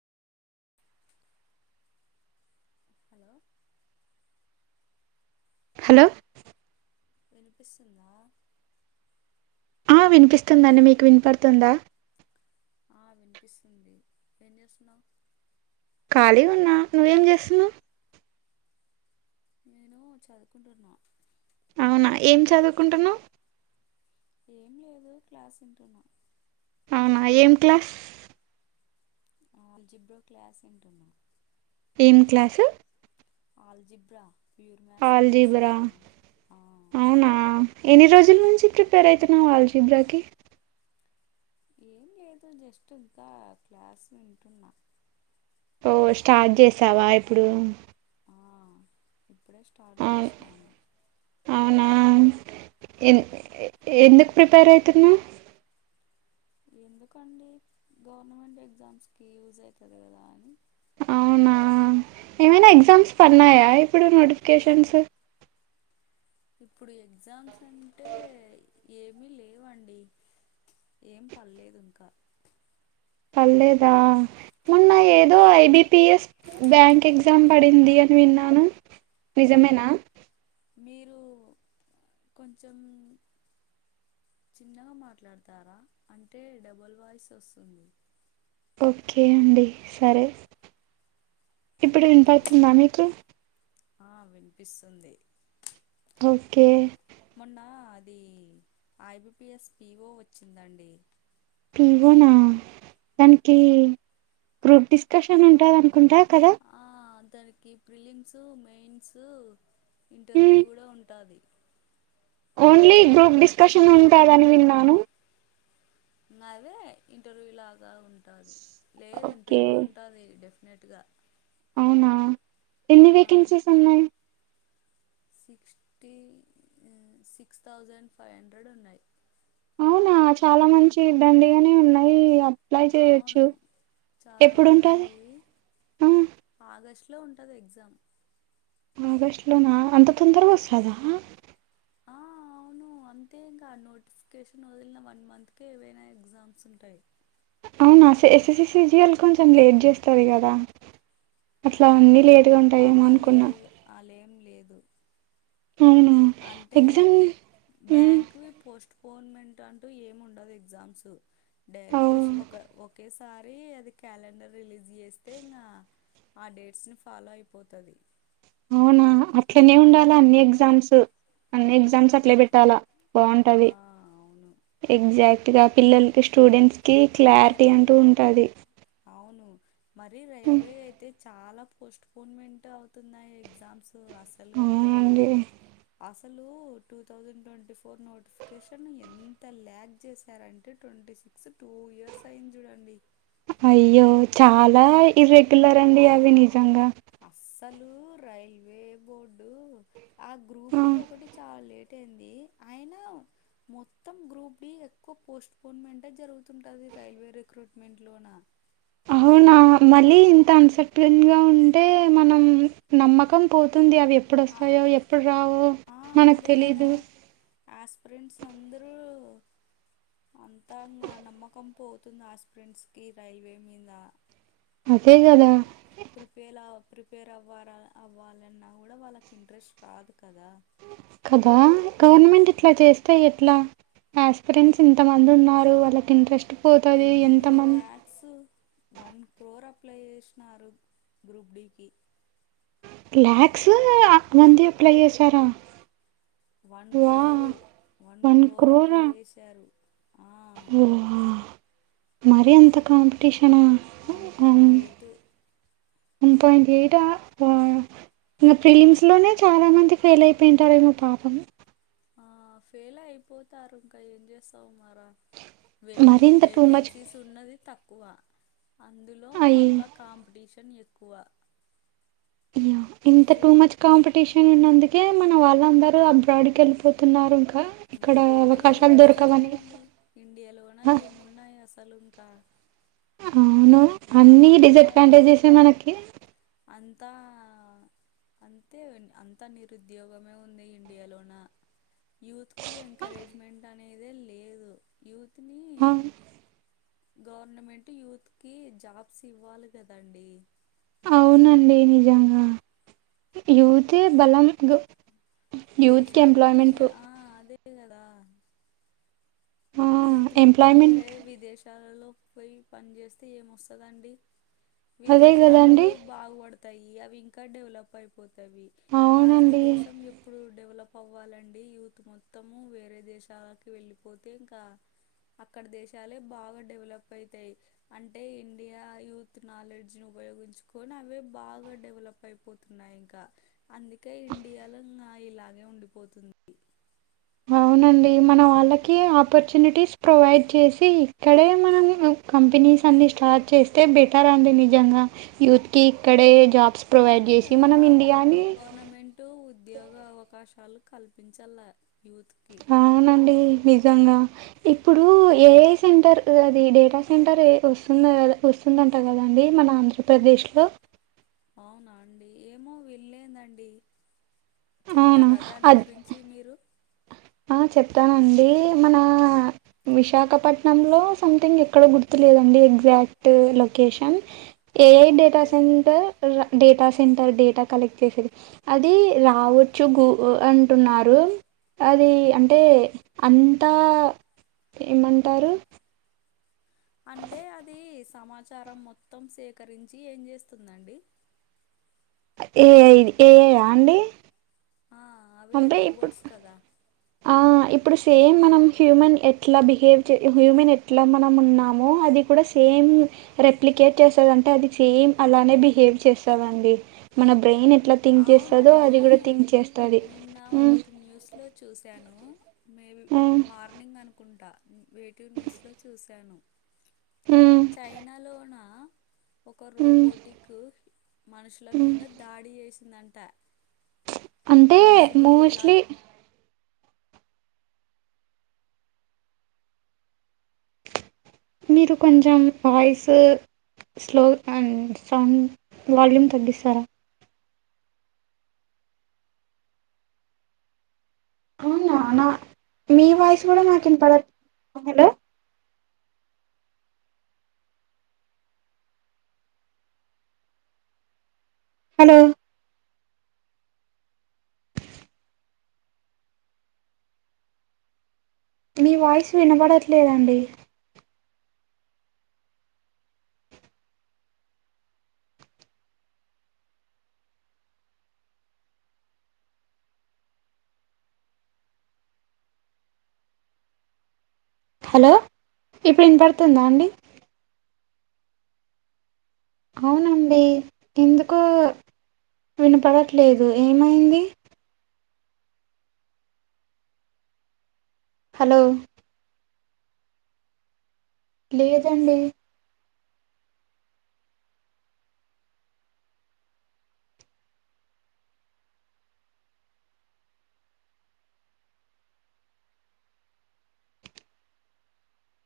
Hello hello వినిపిస్తుందా వినిపిస్తుందండి మీకు వినిపడుతుంద ఆ వినిపిస్తుంది ఏం చేస్తున్నావు ఖాళీ ఉన్నా నువ్వేం చేస్తున్నావ్ నేను చదువుకుంటున్నా అవునా ఏం చదువుకుంటునవ్ ఏం లేదు క్లాస్ వింటున్నా అవునా ఏం క్లాస్ అలజీబ్రా క్లాస్ వింటున్న ఏం class algebra pure maths class algebra వింటున్నా అవునా ఎన్ని రోజుల నుంచి ప్రిపేర్ అయితున్నావ్ ఆల్ జీబ్రాకి ఏం లేదు జస్ట్ ఇంక క్లాస్ వింటున్నా ఓ స్టార్ట్ చేసావ ఇప్పుడు ఆ ఇప్పుడే స్టార్ట్ అవును చేసినాను అవునా ఎ ఎందుకు ప్రిపేర్ అయితున్నావ్ ఎందుకండి గవర్నమెంట్ ఎగ్జామ్స్కి యూజ్ అయితది గదా అని అవునా ఏమైనా వింటున్నా ఎగ్జామ్స్ పన్నాయా ఇప్పుడు నోటిఫికేషన్స్ ఇప్పుడు ఎగ్జామ్స్ అంటే ఏమీ లేవండి ఏం పల్లేదు ఇంకా పల్లెద మొన్న ఆ ఏదో ఐబిపీఎస్ బ్యాంక్ ఎగ్జామ్ పడింది అని విన్నాను నిజమేన మీరు కొంచం చిన్నగ మాట్లాడతారా అంటే డబుల్ వాయిస్ వస్తుంది ఓకే అండి సరే. ఇప్పుడు ఆ వినపడుతుందా మీకు? ఆ వినిపిస్తుంది ఓకే మా మొన్న అది ఐబిపీఎస్ పీవో వచ్చిందండి. పివోనా దానికి గ్రూప్ డిస్కషన్ ఉంటాది అనుకుంటా కదా. ఆ దానికి ఫ్రీలిమ్స్, మెయిన్స్, ఇంటర్వ్యూ మ్మ్. కూడా ఉంటాది. ఓన్లీ గ్రూప్ డిస్కషన్ ఉంటాదని విన్నాను. మరే ఇంటర్వ్యూ లాగా ఉంటాది. లేదు ఓకే ఇంటర్వ్యూ ఉంటాది డెఫినెట్ గా. అవునా, ఎన్ని వేకెన్సీస్ ఉన్నాయి? Sixty six thousand five hundred ఉన్నాయి. అవునా చాలా మంచి దండిగనే ఉన్నయి. అప్లై చేయొచ్చు అవును చాలా ఎప్పుడు ఉంటాది. ఆ ఆగస్టులో ఉంటది ఎగ్జామ్. ఆగస్టులోనా అంత తొందరగా వొస్తాదా. ఆ అవు ను అంతే ఇంకా నోటిఫికేషన్ వదిలిన వన్ మంత్కే ఏవైనా ఎగ్జామ్స్ ఉంటయి. అవునా ఎస్ఎస్సిసిజిఎల్ కొంచెం లేట్ చేస్తది కదా. ఆ అట్లా అన్నీ లేటుగా ఉంటాయేమో అనుకున్నా. అలేం లేదు. అవునా అంటే ఎగ్జామ్ హ్మ్ బ్యాంక్వి పోస్ట్ పోన్మెంట్ అంటూ ఏమ్ ఉండదు ఎగ్జామ్స్. అవు డైరెక్ట్ ఒక ఒకేసారి అది క్యాలెండర్ రిలీజ్ చేస్తే ఇంగా ఆ డేట్స్ ని ఫాలో అయిపోతది. అవునా అట్లనే ఉండాల అన్ని ఎగ్జామ్స్, అన్ని ఎగ్జామ్స్ అట్లే పెట్టాలా. ఆ బావుంటది అవును ఎగ్జాక్ట్ గా పిల్లలకి, స్టూడెంట్స్ కి క్లారిటీ మరి అంటూ ఉంటది. అవును మరి రైల్వే అయితే చాలా పోస్ట్పోన్మెంట్ అవుతున్నాయి ఎగ్జామ్స్. అసలుకి అవునండి అస్ అసలు two thousand twenty four notification ఎంత ల్యాగ్ చేశారంటే ట్వంటీ సిక్స్ టూ ఇయర్స్ అయింది జూడండి. అయ్యో చాలా ఇర్రెగ్యులర్ అండి అవి నిజంగా. అస్సలు రైల్వే బోర్డు ఆ గ్రూప్ ఆ డి ఒకటి చాలా లే టయింది అయినా మొత్తం గ్రూప్ డి ఎక్కువ పోస్ట్ పొన్మెంటే జరుగుతుంటది రైల్వే రిక్రూట్మెంట్ లోన. అవునా మళ్ళీ ఇంత అన్సర్టన్గా ఉంటే మనం నమ్మకం పోతుంది అవి ఎప్పుడు ఆ వస్తాయో, ఎప్పుడు రావో. ఆ మనకు అదే గదా తెలీదు యాస్పిరెంట్స్ అందరూ అంతా ఇంగ నమ్మకం పోతుంది ఆస్పిరెంట్స్ కి రైల్వే మీద. అదే కదా ప్రిపేర్ ప్రిపేల ప్రిపేర్ అవ్వారా అవ్వాలన్నా కూడా వాళ్ళకి ఇంట్రెస్ట్ రాదు కదా. కదా గవర్నమెంట్ ఆ ఇట్లా చేస్తే ఎట్లా యాస్పిరెంట్స్ ఇంత మంది ఉన్నారు వాళ్ళకి ఇంట్రెస్ట్ పోతది ఎంత మం క్స్ వన్ క్రోర్ అప్లై చేశినారు గ్రూప్ డీకి. లాక్స్ మంది అప్లై చేసారా one crore one crore apply జేసారు ఆ ఆ మరి అంత కాంపిటీషనా one point eight one point ఎయిటా హ ఇంకా ప్రిలిమ్స్ లోనే చాలా మంది ఫెయిల్ అయిపోయింటారు ఏమో పాపం ఆ ఫెయిల్ అయిపోతారు ఇంకా ఏం చేస్తావు మరా వే మరింత టూ మచ్ వేకెన్సీస్ ఉన్నది తక్కువ అందులో అయి మళ్ళా కాంపిటీషన్ ఎక్కువ హ్మ్ ఇంత సో టూ మచ్ కాంపిటీషన్ ఉన్నందుకే మన వాళ్ళందరూ అబ్రాడ్ కెళ్ళిపోతున్నారు ఇంకా ఇంగ ఇక్కడ పోక ఏం అవకాశాలు దొరకవని. చేస్తారులేండి ఇండియాలోన ఆ! ఏమున్నాయి అసలు ఇంకా అవును అన్ని అంతా డిసడ్వాంటేజెస్సే మనకి అంతా అంతే అంతా నిరుద్యోగమే ఉంది ఇండియాలోన యూత్ కి ఎంకరేజ్మెంట్ అనేదే లేదు యూత్ ని ఆ! గవర్నమెంట్ యూత్ కి జాబ్స్ ఇవ్వాలి కదండి అవునండి నిజంగా యూత్ ఏ బలం యూత్‌కి దేశానికి ఎంప్లాయ్‌మెంట్ ఆ అదే గదా ఆ! యూత్ మొత్తం వేరే ఎంప్లాయ్‌మెంట్ విదేశాలలో పోయి పని జేస్తే ఏమొస్తదండి అదే విదేశాలు గదండీ! బాగుపడతాయి అవి ఇంకా డెవలప్ అయిపోతవి అవునండి. భారతదేశం ఎప్ ఇప్పుడు డెవలప్ అవ్వాలండి యూత్ మొత్తము వేరే దేశాలకి వెళ్ళిపోతే ఇంకా అక్కడ దేశాలే బాగా డెవలప్ అయితాయి అంటే ఇండియా యూత్ నాలెడ్జ్ ని ఉపయోగించుకొని అవే బాగా డెవలప్ అయిపోతున్నాయి ఇంకా అందుకే ఇండియాలో నాయి ఇంకా ఇలాగే ఉండిపోతుంది అవునండి మన వాళ్ళకి ఆపర్చునిటీస్ ప్రొవైడ్ జేసి ఇక్కడే మనం కంపెనీస్ అన్ని స్టార్ట్ చేస్తే బెటర్ అండి నిజంగా యూత్ కి ఇక్కడే జాబ్స్ ప్రొవైడ్ అదే జేసి కదా మనం ఇండియాని గవర్నమెంటు ఉద్యోగ అవకాశాలు కల్పించాల యూత్కి అవునండి నిజంగా ఇప్పుడు ఏఐ సెంటర్ అది డేటా సెంటర్ వస్తుంది వస్ ఉందంట కదండి మన ఆంధ్రప్రదేశ్లో అవునా అండి ఏమో విన్లేదండి అవునా చెప్తారా దాని అది గురిం చి మీరు ఆ చెప్తానండి మన విశాఖపట్నంలో సంథింగ్ ఎక్కడ గుర్తులేదండి exact location AI data okay center రా డేటా సెంటర్ డేటా కలెక్ట్ చేసేది అది రావచ్చు గూగు అంటున్నారు అది అంటే అంతా ఏమంటారు అంటే అది సమాచారం మొత్తం సేకరించి ఏం చేస్తుందండి ఏఐ ఏఐయా అండి ఆ అవే అంటే ఇప్పుడు రోబోట్స్ కదా ఆ ఇప్పుడు సేమ్ మనం హ్యూమన్ ఎట్లా బిహేవ్ చే హ్యూమన్ ఎట్లా మనం ఉన్నామో అది కుడా సే సేమ్ రెప్లికేట్ చేస్తదంటే అది సేమ్ అలానే బిహేవ్ చేస్తదండి మన బ్రెయిన్ ఎట్లా థింక్ చేస్తుందో అవునండి అది కూడా థింక్ చేస్తుంది నిన్న ఒకటి న్యూస్ లో చూశాను మేబి మార్నింగ్ అనుకుంటా వెేటూ న్యూస్ లో చూశాను చైనాలోనా ఒక రోబోటిక్ మనుషుల మీద దాడి చేసిందంట అంటే మనుషులు ఎలా మోస్ట్లీ మీరు కొంచెం voice slow and sound volume తగ్గిస్తారా అవునా నా మీ వాయిస్ గూడా నాకు వినపడ హలో హలో మీ వాయిస్ వినబడట్లేదండి హలో ఇప్పుడు వినపడుతుందా అండి అవునండి ఎందుకో వినపడట్లేదు ఏమైంది హలో లేదండి